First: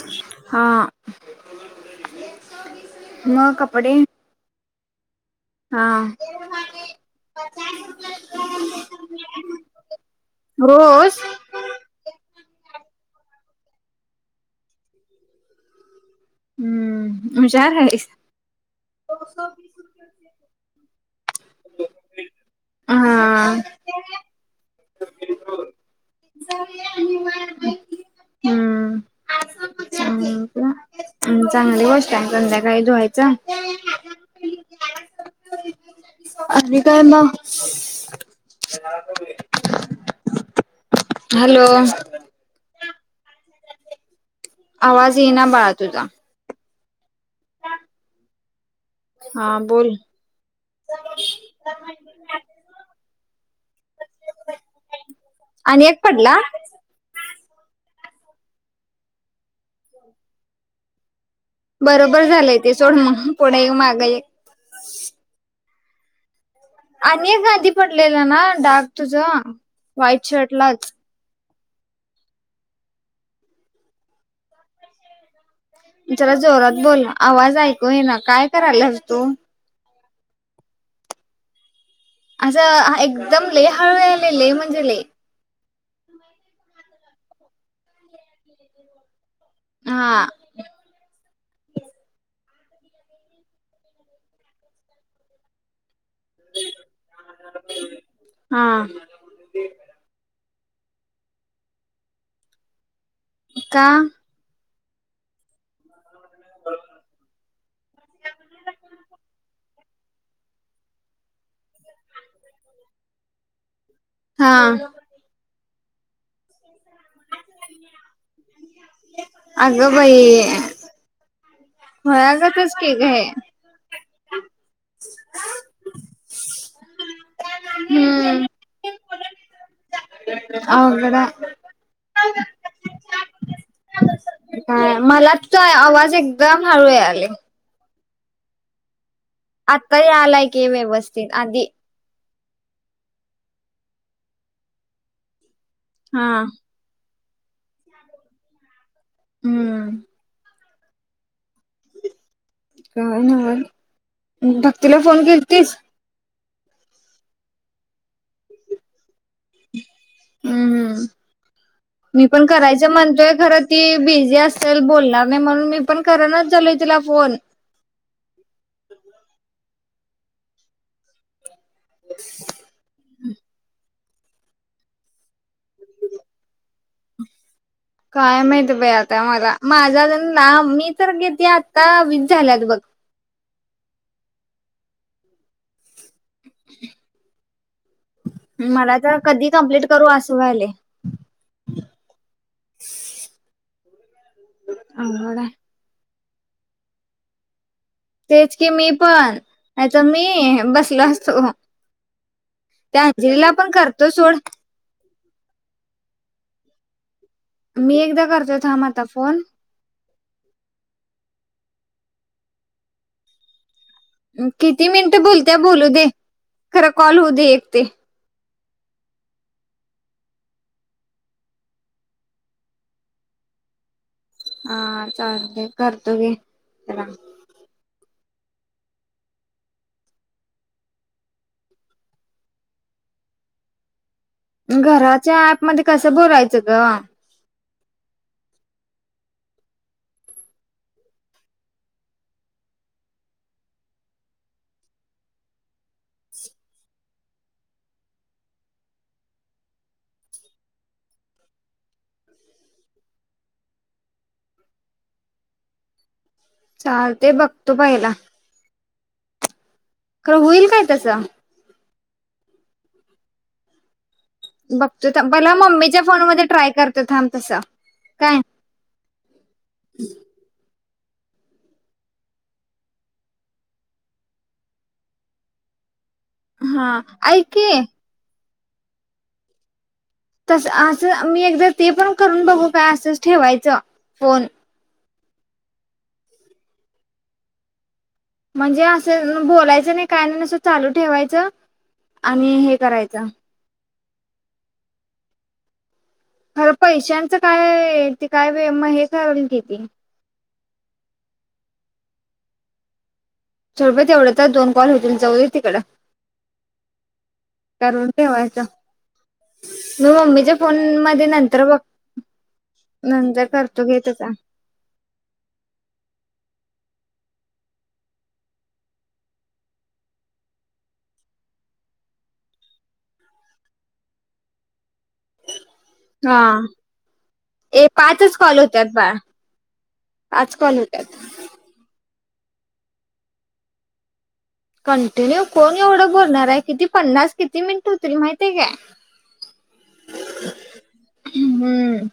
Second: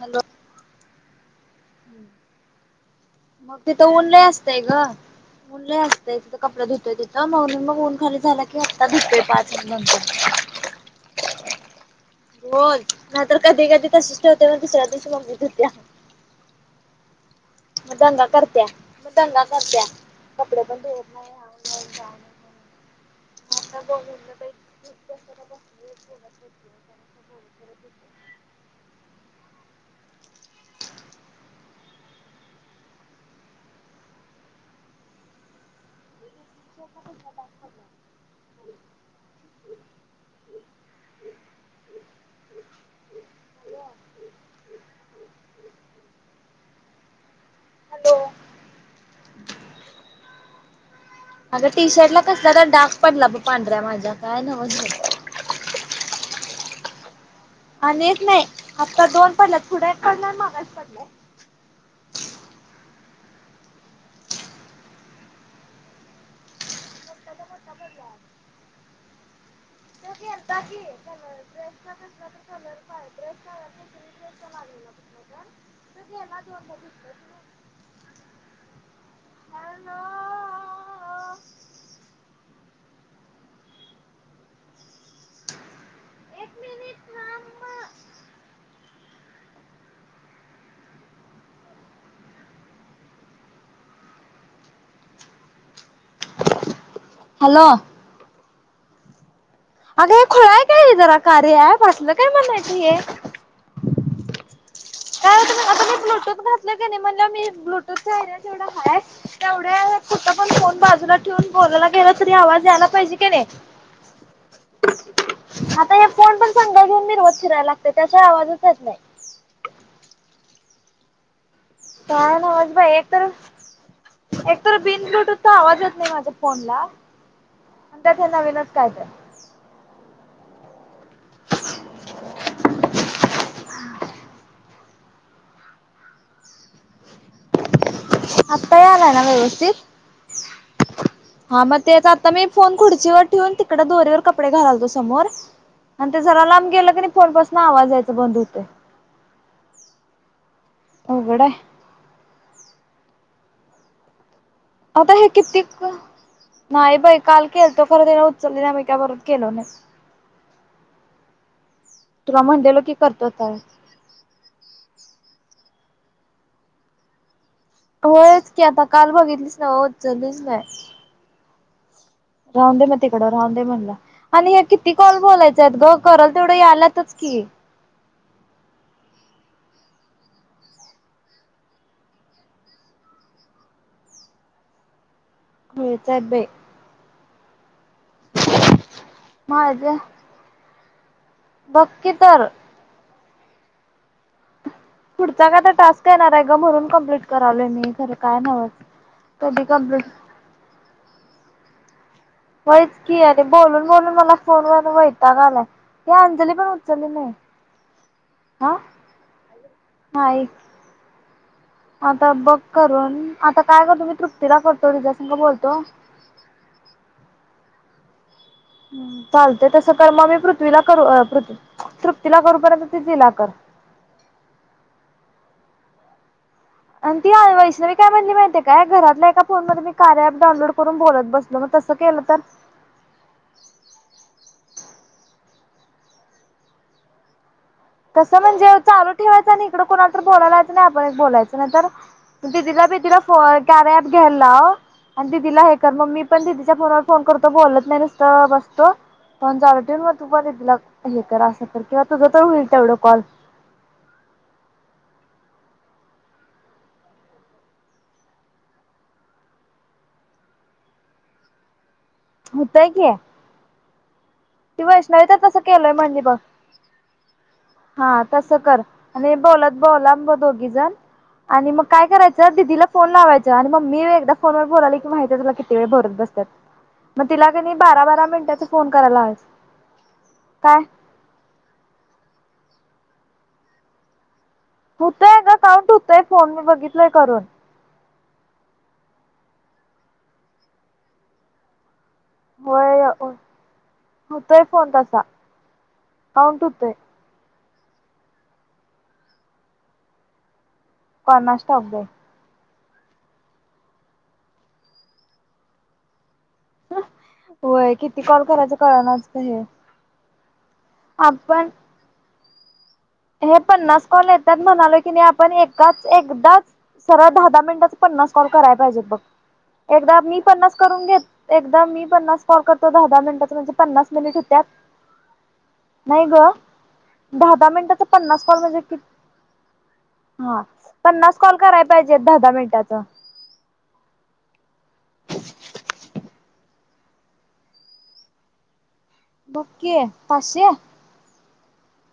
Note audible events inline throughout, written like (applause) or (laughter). Hello ह मग तिथं ऊन लई असतय ग. ऊन लई हा असतंय तिथं कपडे धुतोय तिथं म्हणून ऊन खाली झाला की आत्ता धुतोय पाच नंतर. रोज बोल, नाही तर कधी कधी तसंच ठेवत्या मग दुसऱ्या दिवस मम्मी धुत्या. हूं. मग दंगा करत्या मग दंगा करत्या कपडे पण धूवू हा म्हणून आता दोघींना बाई हम्म चांगली बसत्या संध्याकाळी धुवायच. आणि काय मग. हॅलो आवाज ये ना बाळा तुझा. हॅलो हा बोल. अग टी शर्ट ला कसला तर डाक पडला पांढऱ्या माझ्या काय न्हवंच. आणि एक पडला आणि एक नाही आत्ता दोन पडल्यात पट पूढ एक पडला आणि माग एक पडलाय. बरोबर झालंय ते सोड मग पुढ एक माग एक अनेक गांधी पडलेला ना डाग तुझ- व्हाईट शर्टलाच. ड्रेसचा फोणता कलर आहे ड्रेसचा लागले जरा जोरात बोल आवाज ऐकू ये ना काय करायलास तु? न असं एकदम ले हळू यालय लय म्हणजे लय. हा हॅलो. हा का जरा कार्य ॲप असंल काय म्हणायचं हे? एका काय आता मी ब्लूटूथ. घातल कणी म्हणल मी ब्लूटूथव त हाय कुठं पण फोन बाजूला ठेवून बोलायला गेला तरी आवाज यायला पाहिजे क नाही? हा आता या फोन पण सांग. घेऊन म मिरवत फिरायला लागत त्याशिवाय आवाजचच येत नाही. अगं बाई. काय नव्हच खुळ्यागतच बाई की एक हे. तर एक तर बिन ब्लूटूथचा आवाजच येत नाही माझ्या फोनला, त्यात हे नवीन काय तर? ह (unintelligible) (unintelligible) मला त आवाज एकदम हळू आलय. अता यालाय ना? व्यवस्थित? आता आलाय की व्यवस्थित आधी तर मी फोन खुर्चीवर ठेवुन तिकड दोरीवर कपडे घालालतो समोर- आणि ते हा जरा लांब गेलं कनी तवा पासून आवाज यायच बंद होतय. हम्म. उघडा. काय न्हाय. भक्तीला आता फोन हे किती केलतीस? नाही बाई, काल केलतो खरं उचलली नाही मी त्या परत- केलो नाही हं. हं. मी तुला पण म्हणलेलो करायच की करतो म्हणतोय, तर खर ती बिझी असेल बोलणार आणि म्हणून मी पण करनाच झालोय तिला फोन- होयच की आता काल बघितलीस हो उचलीच नाही. राहूंदे मग तिकडं राहूंदे म्हणलं आणि ह्या किती कॉल बोलायचे आहेत ग, करल तेवढं याल्यातच की- काय माहती बाई आता मला, माझा तर ना मी तर किती आत्ता वीस झाल्यात बघ- हो. मला तर कधी कंप्लीट करू अस व्हायलय. हम् (inaudible) बघकी तर, रोज हाय, (unintelligible) रोज पुढचा का तो टास्क (unintelligible) तो येणार हाय ग म्हणून कंप्लीट करायलोय मी. खरं काय तेच की नव्हच. मी पण कधी कंप्लीट नायतर मी बसलो असतो. व्हईच त्या की अगं अंजलीला पण बोलून करतो बोलून मला सोड. फोन वरून मला वै. - वैताग आलाय ती अंजली पण उचली नाही- मी एकदा करतोय, थांब आता फोन नाहीत. आता बघ करून, आता- काय करतो मी हि तृप्तीला किती करतो तिच्या मिनिटं संग बोलत्या बोलतो. बोलू दे, खरा कॉल होऊ दे एक- ते चालतंय तसं कर मग मी पृथ्वीला करू पृथ तृप्तीला करूपर्यंत ति तिला कर हा चालतय करतो गे अन ती आ वैष्णवी का पण माहिती काय घरातल्या एका फोन मध्ये मी कार्या ॲप डाउनलोड करून बोलत बसलो मग तसं केलं तर घराच्या ऍप मध्ये कसं बोलायच ग तसं म्हणजे चालू ठेवायचं आणि इकडं कुणाला तर बोलालायचं नाहीतर आपणच एक बोलायचं नाही तर दिदीला बीदिला कार्या ॲप घ्यायला लाव आणि दीदीला हे तर मग मी पण दिदीच्या फोनवर फोन करतो बोलत नाही नुसत बसतो फोन चालू ठेवून मग तु परत तिला हे कर अस तर किंवा तुझ तर होईल. तेवढं कॉल चाल ते बघतो पहिला खर होईल काय तस? होतय कि ती बघतो वैष्णवीच थांब पहिला तसं केलय मम्मीच्या म्हणली फोन बघ मध्ये ट्राय करतो थांब तसं हा काय तसं कर आणि बोलत बोला मग दोघीजण आणि मग काय करायचं दिदीला फोन लावायचं आणि मम्मी एकदा फोनवर बोलाली की माहिती आहे तुला किती वेळ बोलत बस हा मग ऐक तिला कणी की बारा बारा मिनटाच फोन करायला लावायचं तस असं मी एकदा ते पण करून बघू आसस ठेवायच फोन होतंय ग काउंट होतंय फोन मी बघितलय करून म्हणजे असं बोलायचं नाही काय नुस्त चालू ठेवायचं आणि हे करायच होतय फोन तसा काउंट खरं होतोय पैशांचं काय ते काय वे मग हे करल की ती कोणास ठाऊक बई सोड बई तेवढ तर दोन कॉल होतील जाऊ दे तिकड होय करून किती कॉल ठेवायच करायचं कळणाच हे मी मम्मीच्या फोन मध्ये नंतर आपण बघ नंतर हे करतो घे पन्नास त्याचा कॉल येतात म्हणालो की नाही आपण एकाच एकदाच सरळ दहा दहा मिनिटाचा पन्नास कॉल कराय पाहिजेत बघ एकदा मी पन्नास करून घेत एकदा मी पन्नास कॉल करतो दहा दहा मिनिटाच म्हणजे पन्नास मिनिट हुत्यात नाही ग हा दहा दहा ए मिनटाच पाचच पन्नास कॉल म्हणजे होत्यात कि बाळ पाच ह कॉल होत्यात पन्नास कॉल कराय पाहिजे दहा दहा मिनिटाचं कंटिन्यू कोण एवढं बोलणार आहे किती पन्नास किती मिनिट हुतील माहितय काय बग कि पाशे हं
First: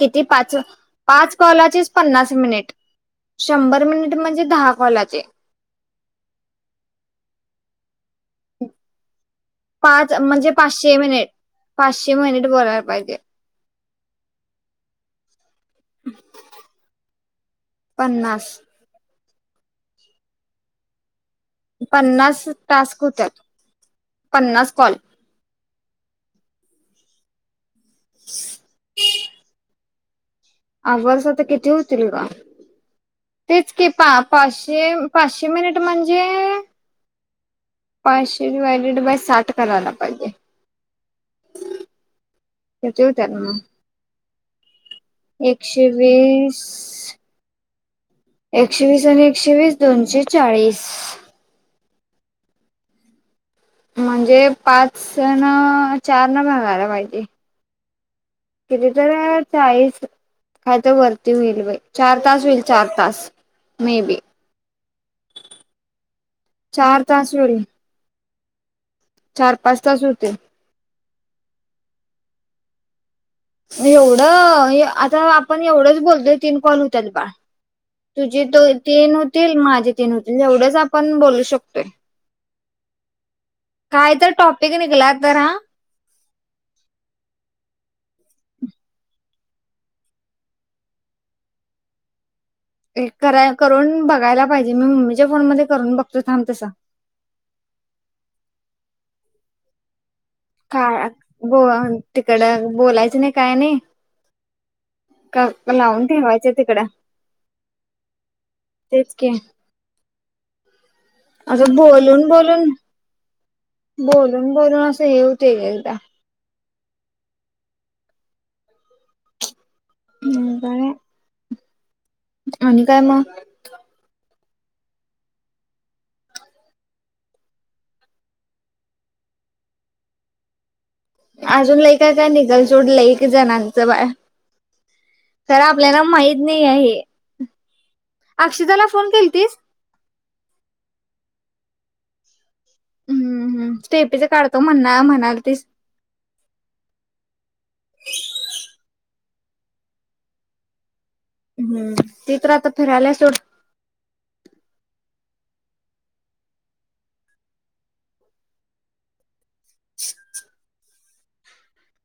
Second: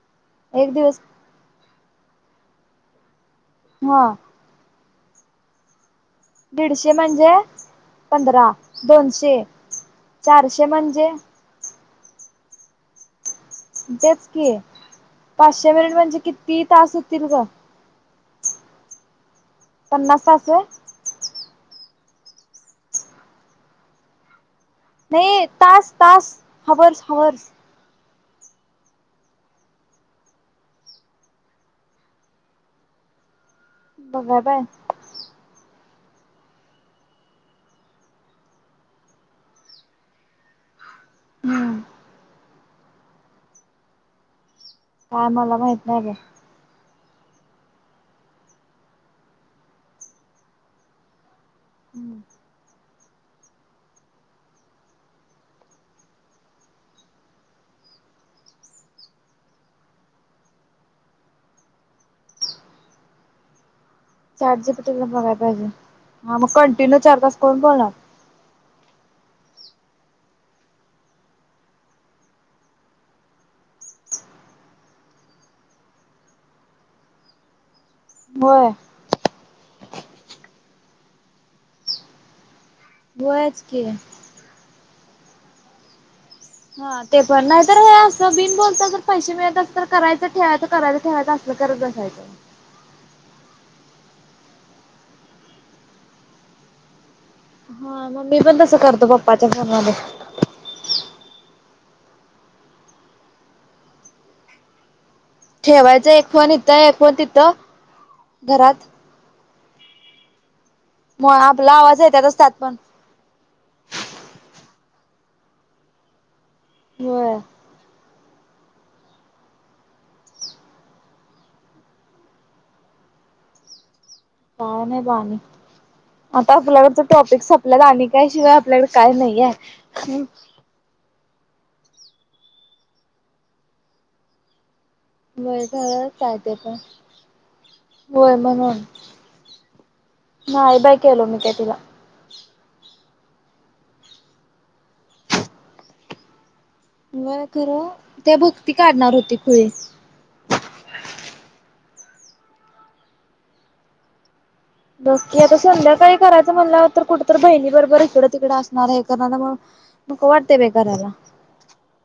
किती पाच एक दिवस पाच कॉलाची पन्नास मिनिट शंभर हा मिनिट म्हणजे दहा कॉलत ज दीडशे म्हणजे पंधरा दोनशे चारशे म्हणजे पाशे मेनिट बोलय पाहिजे तेच की पाचशे मिनिट म्हणजे किती तास होतील ग पन्नास पन्नास तास होय पन्सास टास्क होत्यात पन्सास नाही तास तास हवर्स हवर्स ह आवाज आता कितीे होतील ग तेच की पा बघाय पाय पाचशे पाचशे मिनिट म्हणजे पाचशे डिवायडेड बाय साठ करायला पाहिजे हम्म किती होत्यात मग काय मला एकशे माहित नाही बाई वीस एकशे वीस आणि एकशे वीस दोनशे चाळीस हम्म म्हणजे पाच न चार न मिळवायला पाहिजे किती तर चाळीस काय तर वरती होईल चार तास होईल चार तास मे बी चॅटजीपेटी बघायला पाहिजे हा मग कंटिन्यू चार तास कोण बोलणार चार पाच तास होते एवढं आता आपण एवढंच बोलतोय तीन कॉल होत्यात बाळ तुझी तो होय ते न होतील माझे तीन होतील एवढेच आपण बोलू शकतोय व्हयच की हिला तर आ हा ते पण नाही तर हे असं बिन बोलता जर पैसे मिळत अस तर करायचं ठेवायचं करायच ठेवायचं असल करत बसायचं कराय करून बघायला पाहिजे मी मम्मीच्या फोन मध्ये करून बघतो थांब तसा हा मग मी पण तस करतो पपाच्या फोन मध्ये काय ब तिकड बोलायचं नाही काय नाही का लावून ठेवायचं एक फोन तिकड इथं एक फोन तिथं घरात मग आ ग आपला आवाज बोलून येतातच त्यात बोलून पण. बोलून बोलून अस सेव- ते यायला - बर. ह हं. आणि काय मग? काय नाही बघ. आणि आता ब्लाउजचा स्टाक तर सम्पलेला आणि काय शिवाय आपल्याकडे काय नाही आहे. अजून लय काय काय निघल सोड लय एक जणांचं बाळ- व्हय आपल्याला तर काय माहित ते नाही पण. आहे होय म्हणून. अक्षताला फोन केलतीस नाही बाई केलो मी त्या तिला- हम्म हम् स्टेफीच काढतो म्हणा म्हणाल तीच ती- (unintelligible) खरं ते भक्ती काढणार होती. होये. हम्म ते तर आता फिरायल्या सोड. बघकी आता संध्याकाळी करायचं म्हणल्यावर तर कुठ तर बहिणी बरोबर हिकडं तिकडं असणारए (unintelligible) मग. नको वाटतंय बाई करायला.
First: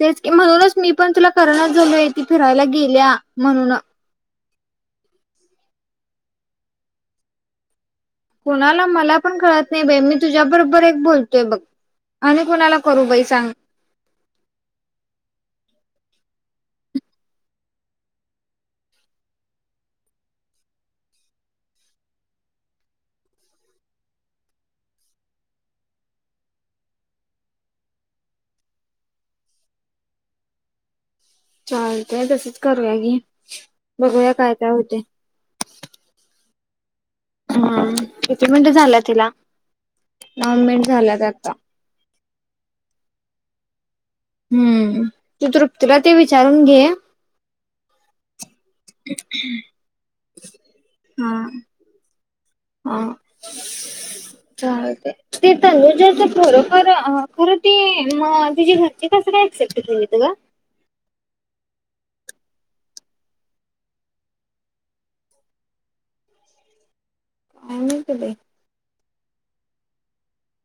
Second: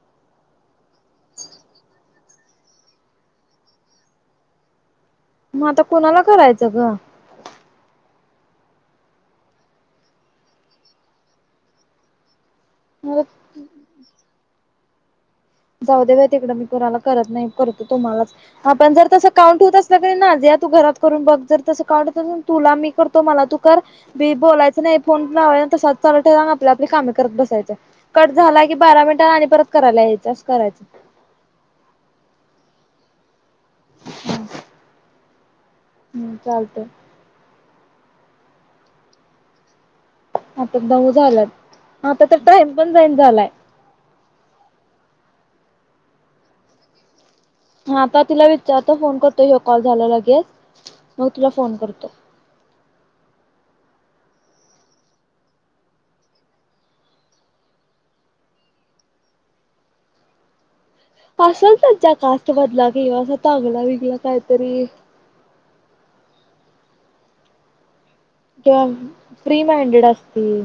तेच की. म्हणूनच मी पण तुला करेंनाच झालोय की फिरायला गेल्या म्हणून- म आता कुणाला करायचा ग? कोणाला? मला पण कळत नाही बाई मी तुझ्या बरोबर एक बोलतोय बघ. आणि कोणाला करू बाई सांग. जाऊ दे बाई तिकडं. मी कुणाला करत नाही. करतो तुम्हालाच आपण जर तसं काउंट होत असलं तरी ना जा या तू घरात करून बघ जर तसं काउंट होत तुला मी करतो मला तू कर मी बोलायचं नाही फोन जाऊ दे बाई तिकडं मी कुणाला करत नाई, करती तुम्हालाच. हा पण जर तसं काउंट होत असल नाझिया तू घरात करून बघ. जर तसं काउंट होत असल तर तुला मी करतो मला तू कर, ते बोलायचं नायी फोन लावायचा तसाच चालू ठेवून आपली आपली कामं करत बसायचं. कट झाला की बारा मिनिटांनी आणि परत करायला यायचं. करायचं. चालतंय, तसंच करू या की. बघूया काय काय होतय. त. ह्म्म, किती मिनटं झाल्या तिला? नऊ आता मिनिट दऊ झाल्यात आता झालंत आ (unintelligible) टाइम पण जाईन झालाय. हम्म. तू तृप्तीला ते विचारून घे. हा तर तिला विचारतो, फोन करतो, ह्यो कॉल झाला लगेच, मग हा तुला फोन करतो. चालतंय. ते तनुज्याच खर खर खरं ते म तिज्या घरची कसं काय ऍक्सेप्ट केली त गं? असंल त्यांच्या कास्ट मधला किंवा असा चांगला बिंगला काहीतरी- काय नाही ग बाई. (unintelligible) फ्री माइंडेड असतील.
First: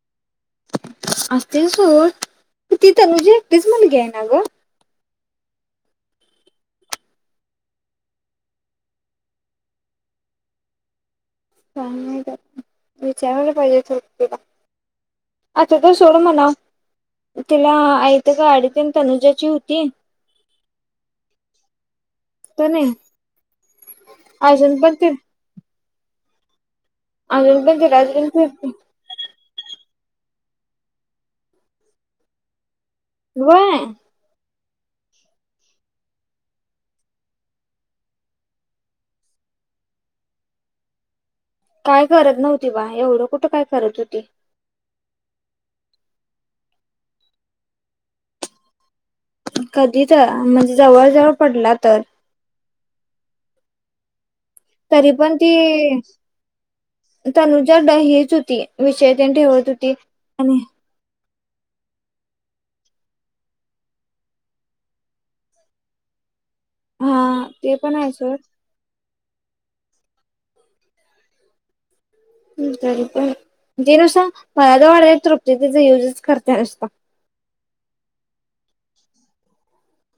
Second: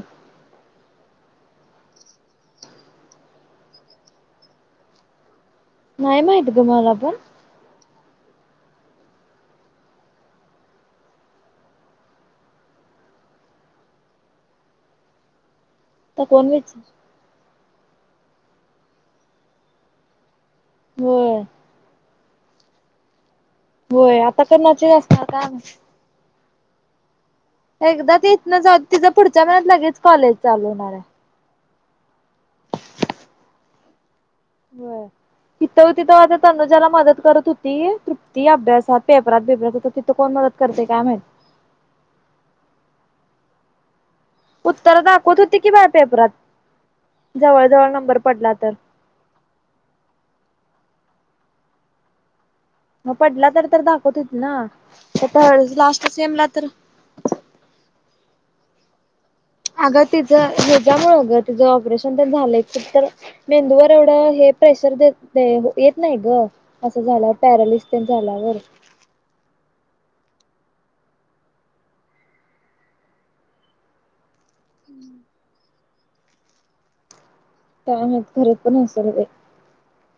(unintelligible) ती तनुजी एकटीच मुलगीए ना गं? नाही माहित गं, मला पण. (unintelligible) विचारायला पाहिजे (unintelligible) तिला. (unintelligible) तर सोड आता कोण म्हणावं. विचार तिला. (unintelligible) तनुजाची होती? हम्म. तनया होय आता करणाचे असणार का अजून पण तिलाच एकदा घेऊन ती हितनं फिरते जाऊ तिझं पुढच्या महिन्यात लगेच कॉलेज चालू होणारए. व्हय? व्हय. तिथं तिथं आता तनुजाला मदत करत होती. तृप्ती अभ्यासात पेपरात बिपरात हो तिथं कोण मदत करतय काय म्हाईत. काय करत नव्हती बा. एवढं कुठं काय करत होती. उत्तरं दाखवत होती की बाय पेपरात. जवळ जवळ नंबर पडला तर. कधी तर, म्हणजे जवळ जवळ पडला तर. म पडला तर तर दाखवत तरी पण ती तर तनुजा ड हीच होती. विषयष. अगं तिचं हेच्यामुळे अगं तुझं ऑपरेशन तर झालं तर मेंदूवर एवढं हे प्रेशर द येत नाही ग असं झाल्यावर हा ते पण पॅरलिस्टन आहे सोड झाल्यावर पण जे नुसता मला ज वाढला तृप्ती तचा युजच करते नुसता काायम खरच पण असल ते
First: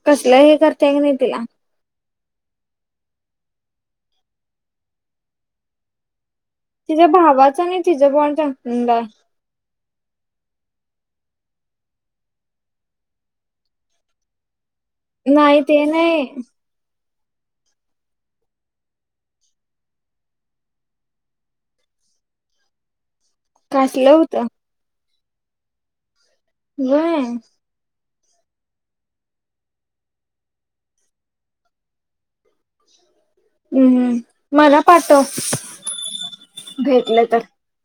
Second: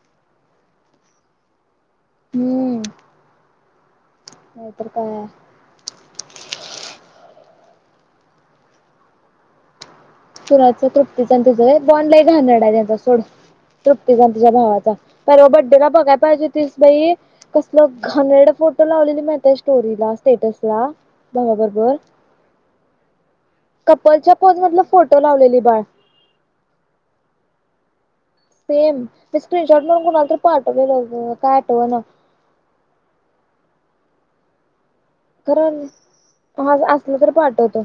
कसलं हे करताय की नाही तिला हम्म नाही तर काय तिच्या भावाचं आणि तिझ बणचाड तृप्तीचा तु बॉन घड आहेचा सोड तृप्तीचान तुच्या भावात प नाही रोबट ते डेला बघाय नाही पाहिजे तीस बाई कसल घनड फोटो लावलेली मा त्या स्टोरीला स्टेटस ला बघ बरोबर. कसलं कपलच्या होतं पत मधलं. फोटो लावलेली बाळ वय सेम स्क्रीनशॉट म्हणून कुणाला तर पाठवलेलं काय आठव ना हम्म हम्म मला पाठव खर ह असलं तरी पा पाठवतो.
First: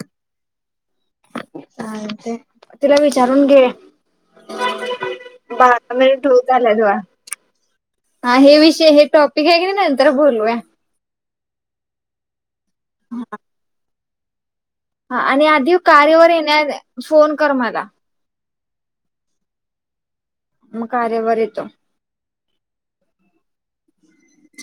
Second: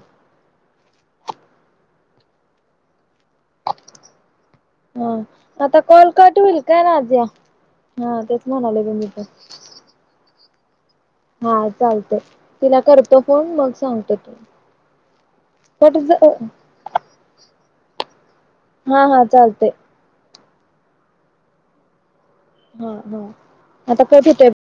ह ते तला वि विचारून घे हा आता बारा कॉल मिनि कट होईल काय होऊ नाझिया हा तेच हे म्हणाले विषय ग हे मी पण टॉपिक आहे की नंतर बोलूया. हा चालतय. तिला करतो फोन मग सांगतो. हो. हा आणि आधी कार्यावर येण्या फोन कर मला हा हा चालतय. म काररे वरेतो. हा हा आता कफी टे